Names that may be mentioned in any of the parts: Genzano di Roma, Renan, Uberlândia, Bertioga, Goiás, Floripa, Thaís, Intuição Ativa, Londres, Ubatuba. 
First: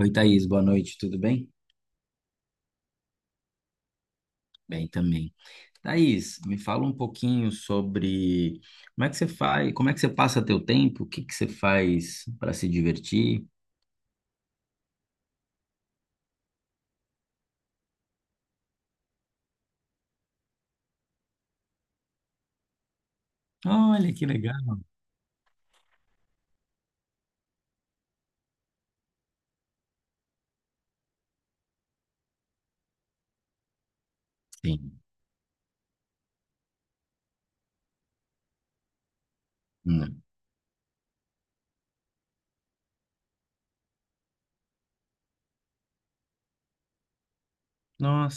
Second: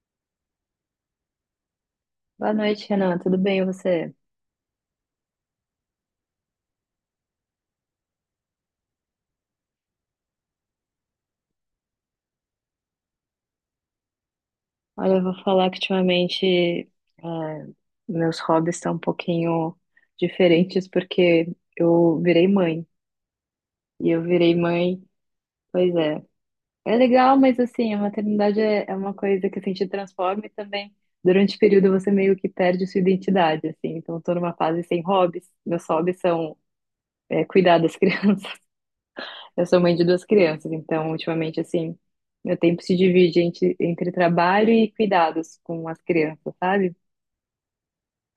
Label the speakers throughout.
Speaker 1: Oi, Thaís, boa noite, tudo bem?
Speaker 2: Boa noite, Renan. Tudo bem, e você?
Speaker 1: Bem também. Thaís, me fala um pouquinho sobre como é que você faz, como é que você passa teu tempo, o que que você faz para se divertir?
Speaker 2: Olha, eu vou falar que ultimamente é, meus hobbies estão um pouquinho diferentes porque eu virei mãe. E
Speaker 1: Olha,
Speaker 2: eu
Speaker 1: que
Speaker 2: virei
Speaker 1: legal.
Speaker 2: mãe, pois é. É legal, mas assim, a maternidade é uma coisa que assim, te transforma e também durante o período você meio que perde sua identidade, assim. Então, eu tô numa fase
Speaker 1: Sim.
Speaker 2: sem hobbies. Meus hobbies são cuidar das crianças. Eu sou mãe de
Speaker 1: Hum.
Speaker 2: duas crianças, então ultimamente assim, meu tempo se divide entre trabalho e cuidados com as crianças, sabe?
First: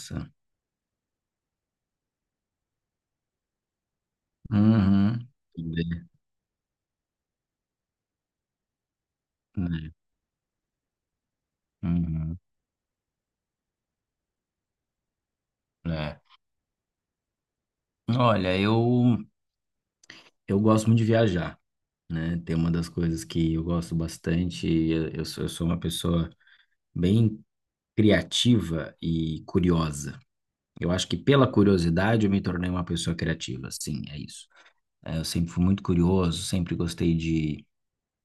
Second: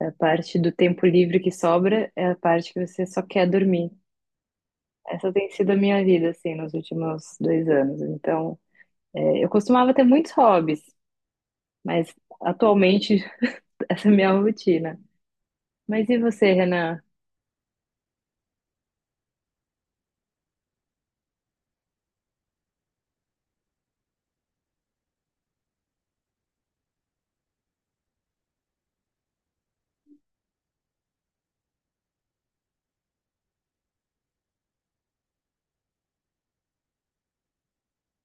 Speaker 2: A parte do tempo livre que sobra é a parte que você só quer dormir.
Speaker 1: Uhum.
Speaker 2: Essa tem sido a minha vida, assim, nos últimos dois anos. Então, eu
Speaker 1: Né?
Speaker 2: costumava ter muitos hobbies, mas
Speaker 1: Uhum.
Speaker 2: atualmente essa é a minha rotina. Mas e
Speaker 1: É.
Speaker 2: você, Renan?
Speaker 1: Olha, eu gosto muito de viajar, né? Tem uma das coisas que eu gosto bastante, eu sou uma pessoa bem criativa e curiosa. Eu acho que pela curiosidade eu me tornei uma pessoa criativa, sim, é isso. É, eu sempre fui muito curioso, sempre gostei de,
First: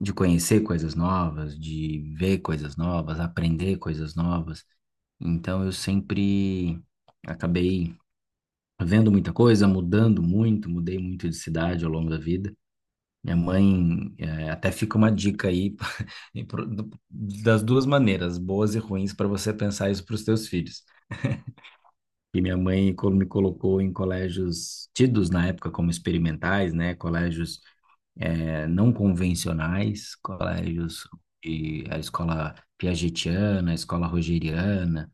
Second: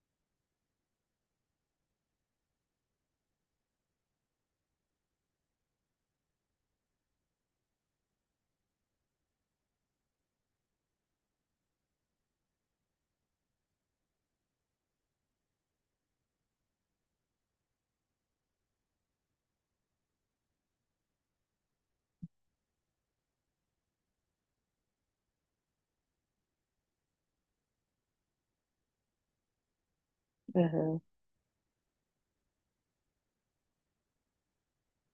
Speaker 1: de conhecer coisas novas, de ver coisas novas, aprender coisas novas. Então eu sempre acabei vendo muita coisa, mudando muito, mudei muito de cidade ao longo da vida. Minha mãe, é, até fica uma dica aí e das duas maneiras, boas e ruins, para você pensar isso para os seus filhos. E minha mãe me colocou em colégios tidos na época como experimentais, né? Colégios não convencionais,
Speaker 2: Aham.
Speaker 1: colégios de a escola piagetiana, a escola rogeriana,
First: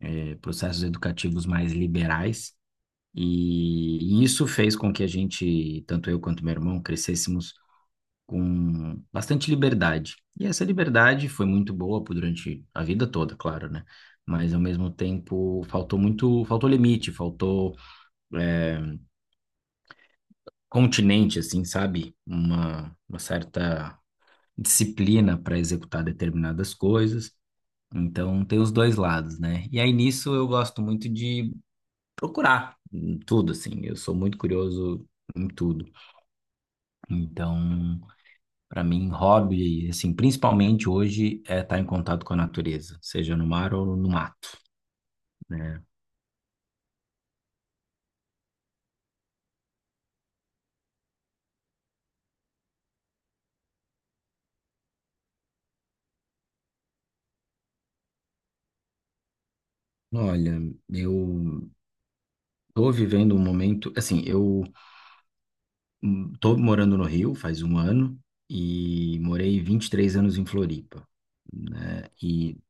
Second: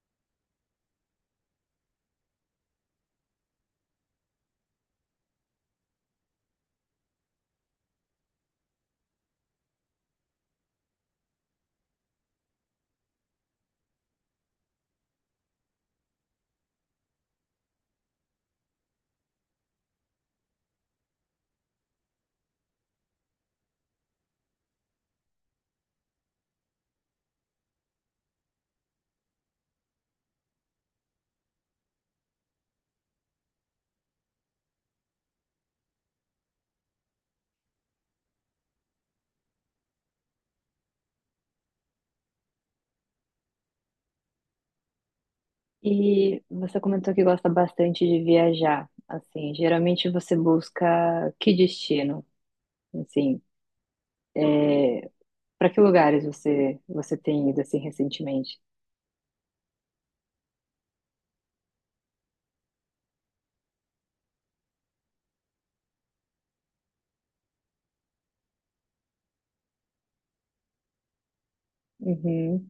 Speaker 1: processos educativos mais liberais. E isso fez com que a gente, tanto eu quanto meu irmão, crescêssemos com bastante liberdade. E essa liberdade foi muito boa durante a vida toda, claro, né? Mas ao mesmo tempo faltou muito, faltou limite, faltou é, continente, assim, sabe? Uma certa disciplina para executar determinadas coisas. Então, tem os dois lados, né? E aí nisso eu gosto muito de procurar em tudo, assim. Eu sou muito curioso em tudo. Então, para mim, hobby, assim, principalmente hoje, é estar em contato com a natureza, seja no mar ou no mato, né?
Speaker 2: E você comentou que gosta bastante de viajar. Assim, geralmente você busca que destino? Assim, para que lugares você tem ido assim recentemente?
Speaker 1: Olha, eu tô vivendo um momento, assim, eu hum, tô morando no Rio faz um ano e morei 23 anos em Floripa, né? E
Speaker 2: Uhum.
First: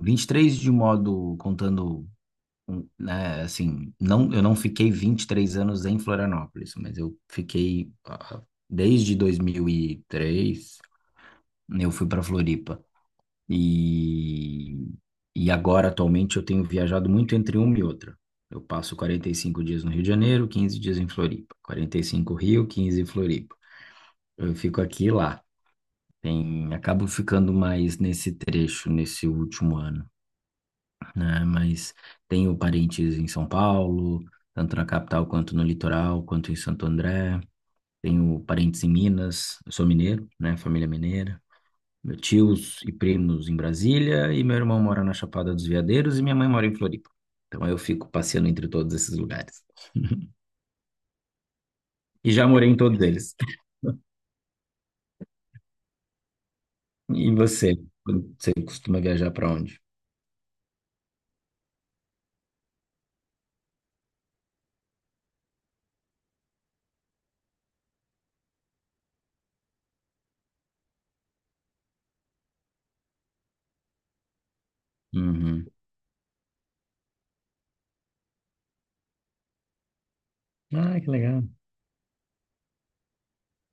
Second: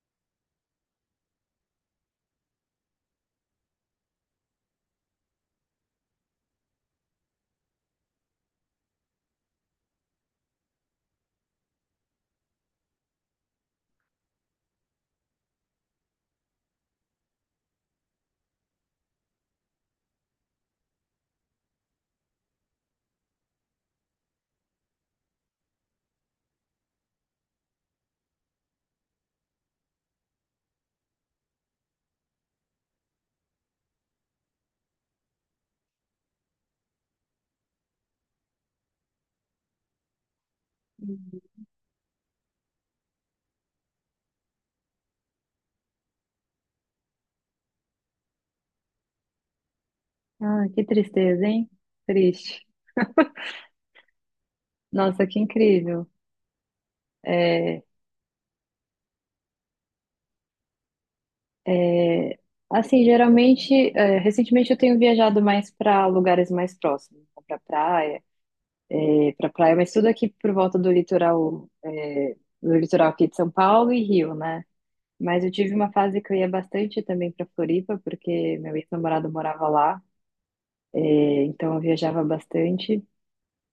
Speaker 1: 23 de modo contando, um, né, assim, não, eu não fiquei 23 anos em Florianópolis, mas eu fiquei desde 2003, eu fui para Floripa. E e agora atualmente eu tenho viajado muito entre uma e outra. Eu passo 45 dias no Rio de Janeiro, 15 dias em Floripa. 45 Rio, 15 em Floripa. Eu fico aqui e lá. Tem, acabo ficando mais nesse trecho, nesse último ano, né? Mas tenho parentes em São Paulo, tanto na capital quanto no litoral, quanto em Santo André. Tenho parentes em Minas, eu sou mineiro, né? Família mineira. Meus tios e primos em Brasília, e meu irmão mora na Chapada dos Veadeiros, e minha mãe mora em Floripa. Então eu fico passeando entre todos esses lugares.
Speaker 2: Ah, que tristeza, hein?
Speaker 1: E já
Speaker 2: Triste.
Speaker 1: morei em todos eles.
Speaker 2: Nossa, que incrível.
Speaker 1: E você?
Speaker 2: É,
Speaker 1: Você costuma viajar para onde?
Speaker 2: é, assim, geralmente, recentemente eu tenho viajado mais para lugares mais próximos, para praia, mas tudo aqui por volta do litoral, do litoral aqui de São Paulo e Rio, né? Mas eu
Speaker 1: Uhum.
Speaker 2: tive uma fase que eu ia bastante também para Floripa, porque meu ex-namorado morava lá,
Speaker 1: Ah, que legal.
Speaker 2: então eu viajava bastante.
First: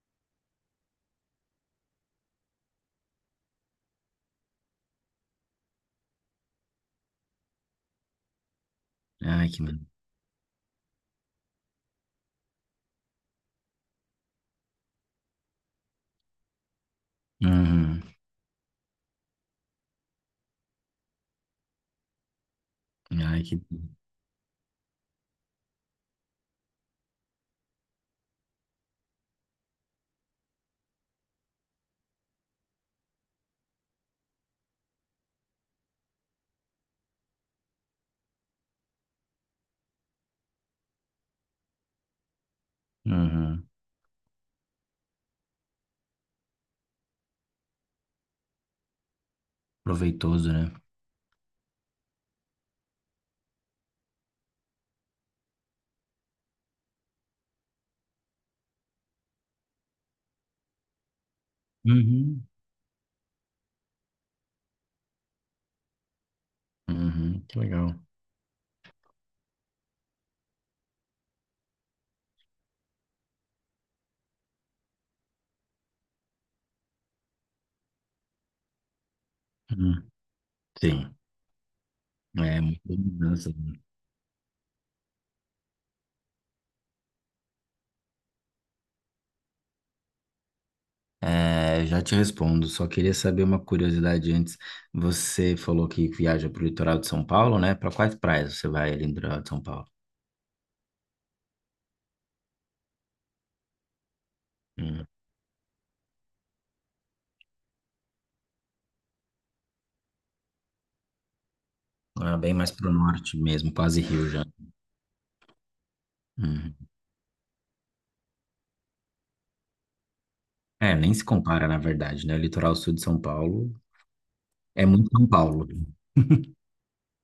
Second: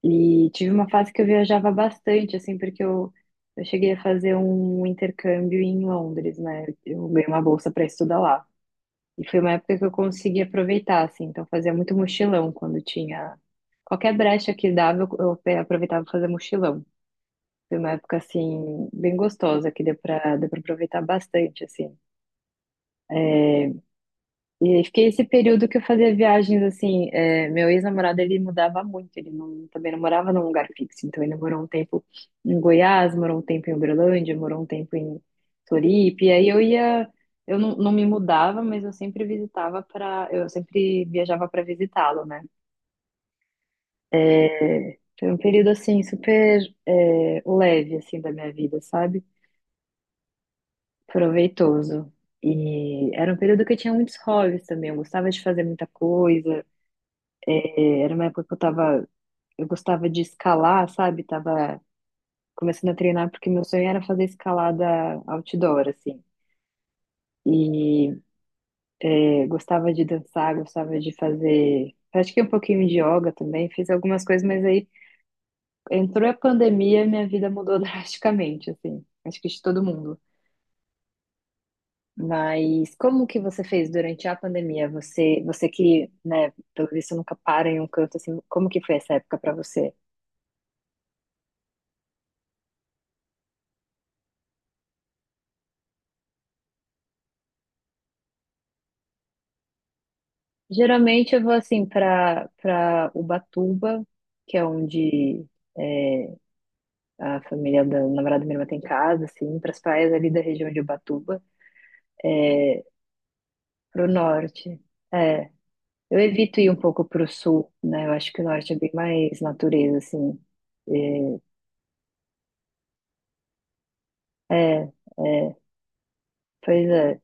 Speaker 2: E tive uma fase que eu viajava bastante, assim, eu cheguei a fazer um intercâmbio em Londres, né? Eu ganhei uma bolsa para estudar lá. E foi
Speaker 1: Ai,
Speaker 2: uma
Speaker 1: que.
Speaker 2: época que eu consegui aproveitar, assim, então fazia muito mochilão quando tinha. Qualquer brecha que dava, aproveitava para fazer mochilão. Foi uma
Speaker 1: Uhum.
Speaker 2: época, assim, bem gostosa, que deu para aproveitar bastante, assim.
Speaker 1: Ai, que.
Speaker 2: É, e aí fiquei esse período que eu fazia viagens assim. Meu ex-namorado ele mudava muito, ele não, também não morava num lugar fixo. Então ele morou um tempo em Goiás, morou um tempo em Uberlândia, morou um tempo em Floripa. E aí eu ia, eu não, não me mudava, mas eu sempre eu sempre viajava para visitá-lo, né?
Speaker 1: Uhum.
Speaker 2: É, foi um período assim super leve assim da minha vida, sabe?
Speaker 1: Proveitoso, né?
Speaker 2: Proveitoso. E era um período que eu tinha muitos hobbies também. Eu gostava de fazer muita coisa. É, era uma época que eu tava, eu gostava de escalar, sabe? Tava
Speaker 1: Uhum.
Speaker 2: começando a treinar porque meu sonho era fazer escalada outdoor, assim.
Speaker 1: Uhum. Que legal.
Speaker 2: E gostava de dançar, gostava de fazer, pratiquei um pouquinho de yoga também, fiz algumas coisas, mas aí entrou a pandemia, e minha vida mudou drasticamente, assim. Acho que de todo
Speaker 1: Uhum.
Speaker 2: mundo.
Speaker 1: Sim. É, muita
Speaker 2: Mas como que
Speaker 1: mudança,
Speaker 2: você
Speaker 1: né?
Speaker 2: fez durante a pandemia? Você que, né, pelo visto nunca para em um canto, assim, como que foi essa época pra você?
Speaker 1: É, já te respondo, só queria saber uma curiosidade antes. Você falou que viaja para o litoral de São Paulo, né? Para quais praias você vai ali no litoral de São Paulo?
Speaker 2: Geralmente eu vou assim para Ubatuba, que é
Speaker 1: Hum.
Speaker 2: onde é, a família da namorada da minha irmã tem casa, assim, para as praias ali da região de Ubatuba,
Speaker 1: Ah, bem mais
Speaker 2: é,
Speaker 1: para o norte mesmo, quase
Speaker 2: pro
Speaker 1: Rio já.
Speaker 2: norte. É, eu evito ir
Speaker 1: Uhum.
Speaker 2: um pouco pro sul, né? Eu acho que o norte é bem mais natureza, assim.
Speaker 1: É, nem se compara, na verdade, né? O litoral sul de São Paulo
Speaker 2: É,
Speaker 1: é
Speaker 2: é,
Speaker 1: muito São
Speaker 2: é,
Speaker 1: Paulo,
Speaker 2: pois é,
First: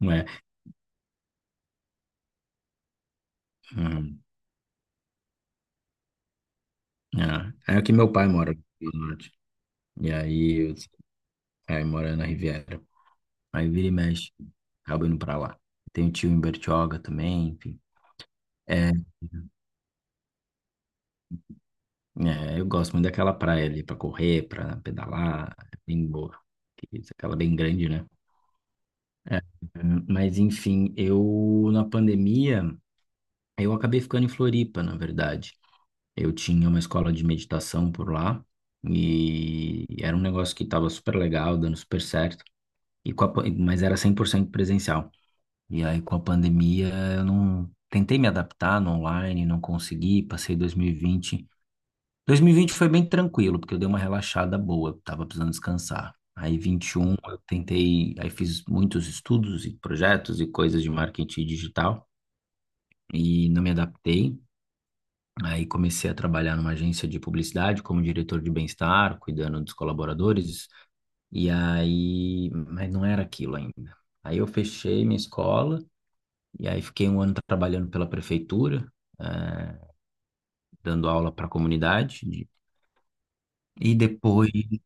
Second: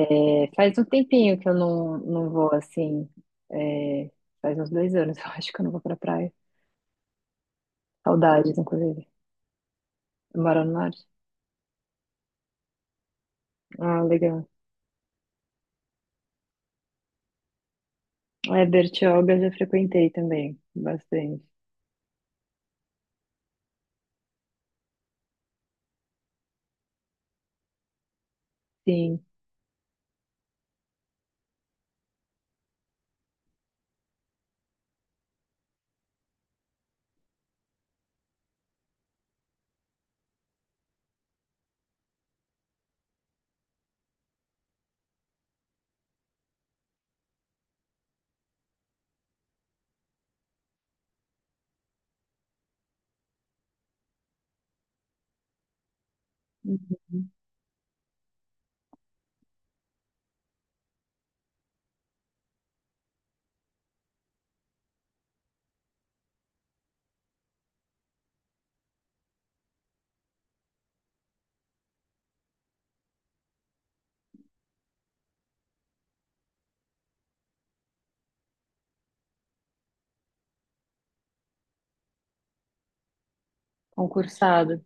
Speaker 1: não é?
Speaker 2: faz um tempinho que eu não, não vou assim. É, faz uns dois anos, eu acho que eu não vou pra praia.
Speaker 1: É, é que meu pai mora
Speaker 2: Saudades,
Speaker 1: no
Speaker 2: inclusive.
Speaker 1: norte. E
Speaker 2: Eu moro
Speaker 1: aí,
Speaker 2: no norte.
Speaker 1: aí mora na Riviera. Aí vira e
Speaker 2: Ah,
Speaker 1: mexe,
Speaker 2: legal.
Speaker 1: acabo indo pra lá. Tem um tio em Bertioga também, enfim.
Speaker 2: É,
Speaker 1: É,
Speaker 2: Bertioga eu já frequentei também, bastante.
Speaker 1: é, eu gosto muito daquela praia ali pra correr, pra pedalar, é bem boa. Que isso, aquela bem grande, né?
Speaker 2: Sim.
Speaker 1: É, mas enfim, eu na pandemia, eu acabei ficando em Floripa, na verdade. Eu tinha uma escola de meditação por lá e era um negócio que estava super legal, dando super certo. E com a mas era 100% presencial. E aí, com a pandemia, eu não tentei me adaptar no online, não consegui. Passei 2020. 2020 foi bem tranquilo, porque eu dei uma relaxada boa, eu tava precisando descansar. Aí, 21,
Speaker 2: Uhum.
Speaker 1: eu tentei, aí fiz muitos estudos e projetos e coisas de marketing digital e não me adaptei. Aí comecei a trabalhar numa agência de publicidade como diretor de bem-estar, cuidando dos colaboradores. E aí, mas não era aquilo ainda. Aí eu fechei minha escola. E aí fiquei um ano trabalhando pela prefeitura, eh, dando aula para a comunidade. E depois,
Speaker 2: Concursado.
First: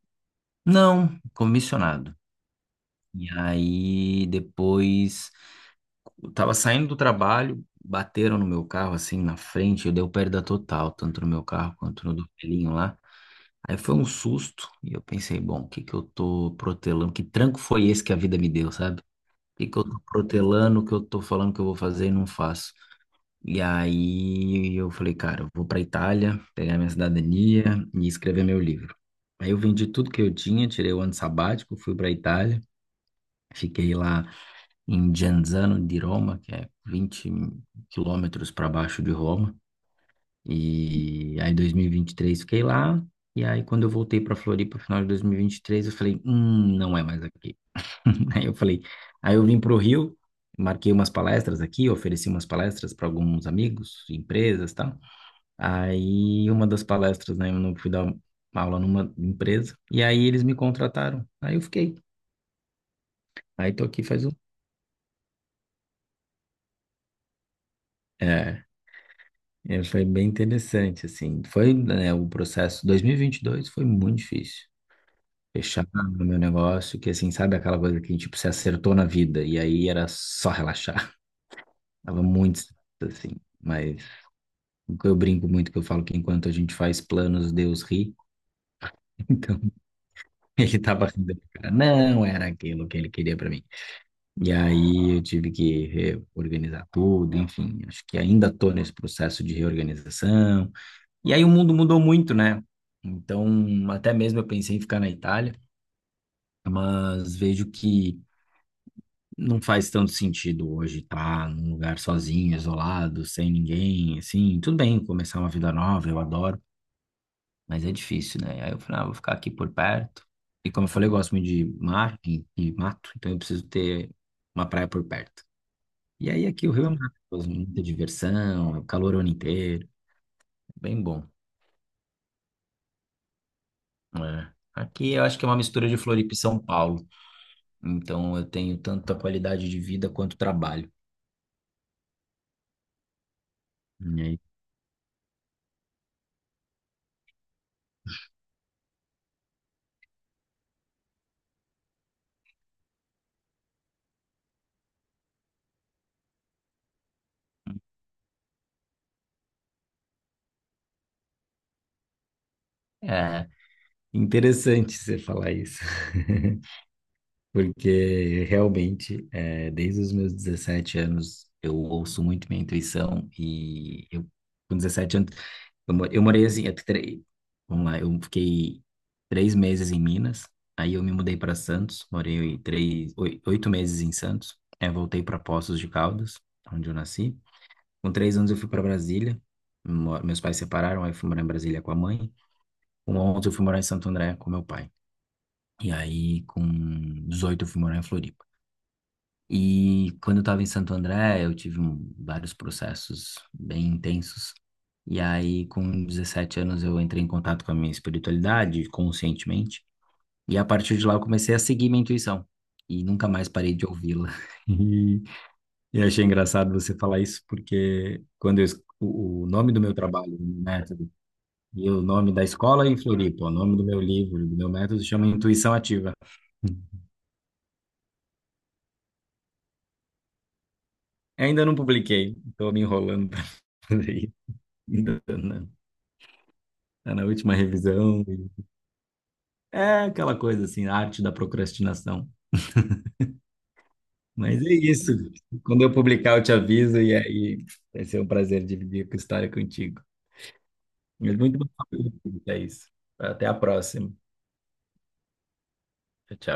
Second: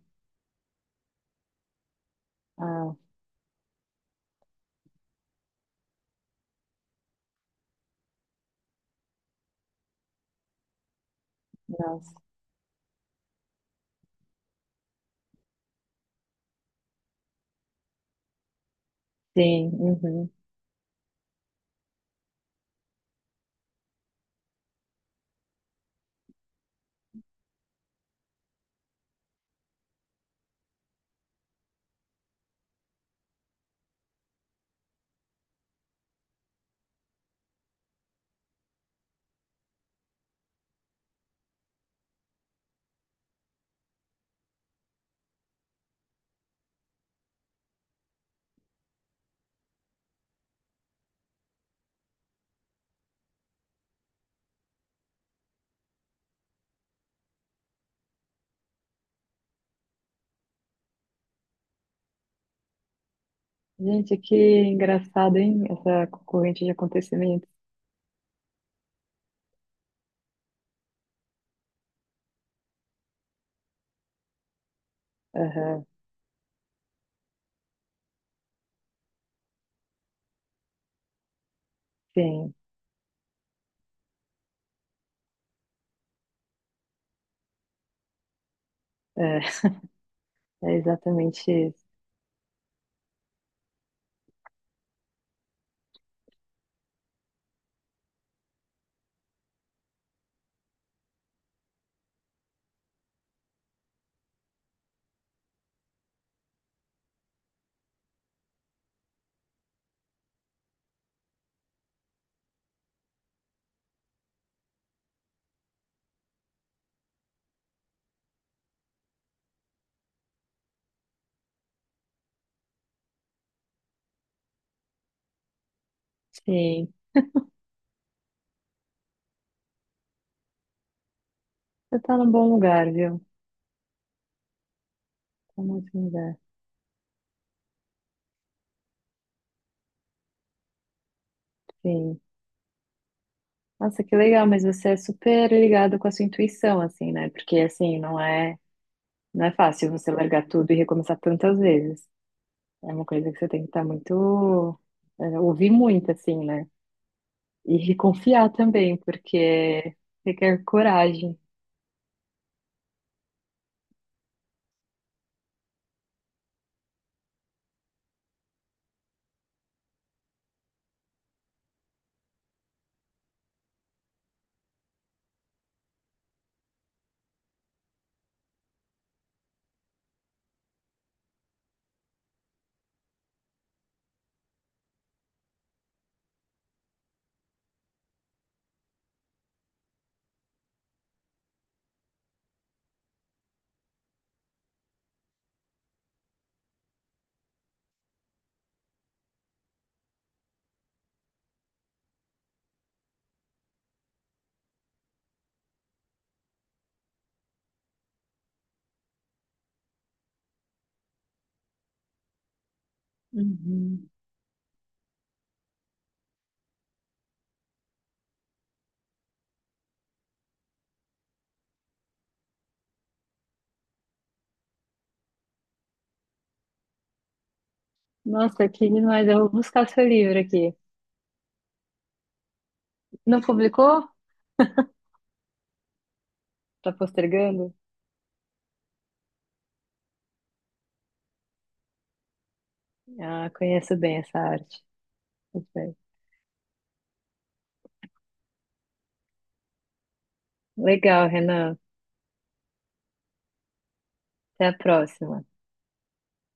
Speaker 1: não, comissionado.
Speaker 2: Ah,
Speaker 1: E aí depois, eu tava saindo do trabalho, bateram no meu carro assim na frente, eu dei o perda total, tanto no meu carro quanto
Speaker 2: nossa.
Speaker 1: no do velhinho lá. Aí foi um susto e eu pensei, bom, o que que eu tô protelando? Que tranco foi esse que a vida me deu, sabe? O que
Speaker 2: Sim.
Speaker 1: que eu tô
Speaker 2: Uhum.
Speaker 1: protelando, o que eu tô falando que eu vou fazer e não faço? E aí eu falei, cara, eu vou para Itália, pegar minha cidadania e escrever meu livro. Aí eu vendi tudo que eu tinha, tirei o ano sabático, fui para Itália, fiquei lá em Genzano di Roma, que é 20 quilômetros para baixo de Roma. E aí em 2023 fiquei lá. E aí quando eu voltei para Floripa, final de 2023, eu falei, não é mais aqui. Aí eu falei, aí eu vim para o Rio, marquei umas palestras aqui, ofereci umas palestras para alguns amigos, empresas, tá. Aí, uma das palestras, né, eu não fui dar uma aula numa empresa, e aí eles me contrataram. Aí eu fiquei. Aí tô aqui
Speaker 2: Gente,
Speaker 1: faz um.
Speaker 2: que engraçado, hein? Essa corrente de acontecimentos.
Speaker 1: É, é, foi bem interessante, assim. Foi, né, o processo 2022 foi muito difícil.
Speaker 2: Aham,
Speaker 1: Fechar o meu negócio, que assim, sabe aquela coisa que, tipo, se acertou na vida, e aí era só relaxar. Tava
Speaker 2: sim.
Speaker 1: muito, estressado, assim. Mas eu brinco muito que eu falo que enquanto a gente faz planos, Deus ri.
Speaker 2: É.
Speaker 1: Então,
Speaker 2: É
Speaker 1: ele tava rindo.
Speaker 2: exatamente
Speaker 1: Cara,
Speaker 2: isso.
Speaker 1: não era aquilo que ele queria pra mim. E aí eu tive que reorganizar tudo, enfim, acho que ainda estou nesse processo de reorganização. E aí o mundo mudou muito, né? Então, até mesmo eu pensei em ficar na Itália, mas vejo que não faz tanto sentido hoje estar num lugar sozinho, isolado, sem ninguém, assim. Tudo bem, começar uma vida nova, eu adoro, mas é difícil, né? Aí eu falei, ah, vou ficar aqui por perto. E como eu falei, eu gosto muito de mar e mato, então eu preciso ter uma praia por perto. E aí aqui o Rio é
Speaker 2: Sim.
Speaker 1: maravilhoso, muita diversão, é o calor o ano inteiro, bem bom.
Speaker 2: Você tá num bom lugar, viu?
Speaker 1: Né? Aqui eu acho que é uma
Speaker 2: Tá num
Speaker 1: mistura de
Speaker 2: ótimo
Speaker 1: Floripa
Speaker 2: lugar.
Speaker 1: e São Paulo, então eu tenho tanto a qualidade de vida quanto o trabalho.
Speaker 2: Sim. Nossa, que
Speaker 1: E
Speaker 2: legal, mas você é super ligado com a sua intuição, assim, né? Porque, assim, não é fácil você largar tudo e recomeçar tantas vezes. É uma coisa que você tem que estar muito, é, ouvir muito, assim, né? E confiar também, porque requer coragem.
Speaker 1: é interessante você falar isso, porque realmente, é, desde os meus 17 anos, eu ouço muito minha intuição e eu, com 17 anos eu, eu morei assim, vamos lá, eu fiquei 3 meses em Minas, aí eu me mudei para Santos, morei 8 meses em Santos, aí voltei para Poços de Caldas, onde eu nasci. Com 3 anos eu fui para Brasília, meus pais separaram, aí eu fui morar em Brasília com a mãe. Com 11 eu fui morar em Santo André com meu pai. E aí com 18 eu fui morar em Floripa. E quando eu estava em Santo André, eu tive vários processos bem intensos. E aí, com 17 anos, eu entrei em contato com a minha espiritualidade, conscientemente. E a partir de lá, eu comecei a seguir minha intuição. E nunca mais parei de
Speaker 2: Uhum.
Speaker 1: ouvi-la. E eu achei engraçado você falar isso, porque quando eu, o nome do meu trabalho, do meu método, e o nome da escola em Floripa, o nome do meu livro, do meu método, chama Intuição Ativa.
Speaker 2: Nossa, que demais. Eu vou buscar seu livro aqui.
Speaker 1: Ainda não publiquei, estou me enrolando
Speaker 2: Não
Speaker 1: para
Speaker 2: publicou?
Speaker 1: fazer. Ainda, né?
Speaker 2: Tá
Speaker 1: Tá na última
Speaker 2: postergando?
Speaker 1: revisão. É aquela coisa assim, a arte da procrastinação.
Speaker 2: Ah, conheço bem essa
Speaker 1: Mas é
Speaker 2: arte.
Speaker 1: isso.
Speaker 2: Muito
Speaker 1: Quando eu
Speaker 2: bem.
Speaker 1: publicar, eu te aviso e aí vai ser um prazer dividir a história contigo.
Speaker 2: Legal,
Speaker 1: Mas muito bom
Speaker 2: Renan.
Speaker 1: falar contigo, Thaís. Até a próxima.
Speaker 2: Até a próxima.
Speaker 1: Tchau, tchau.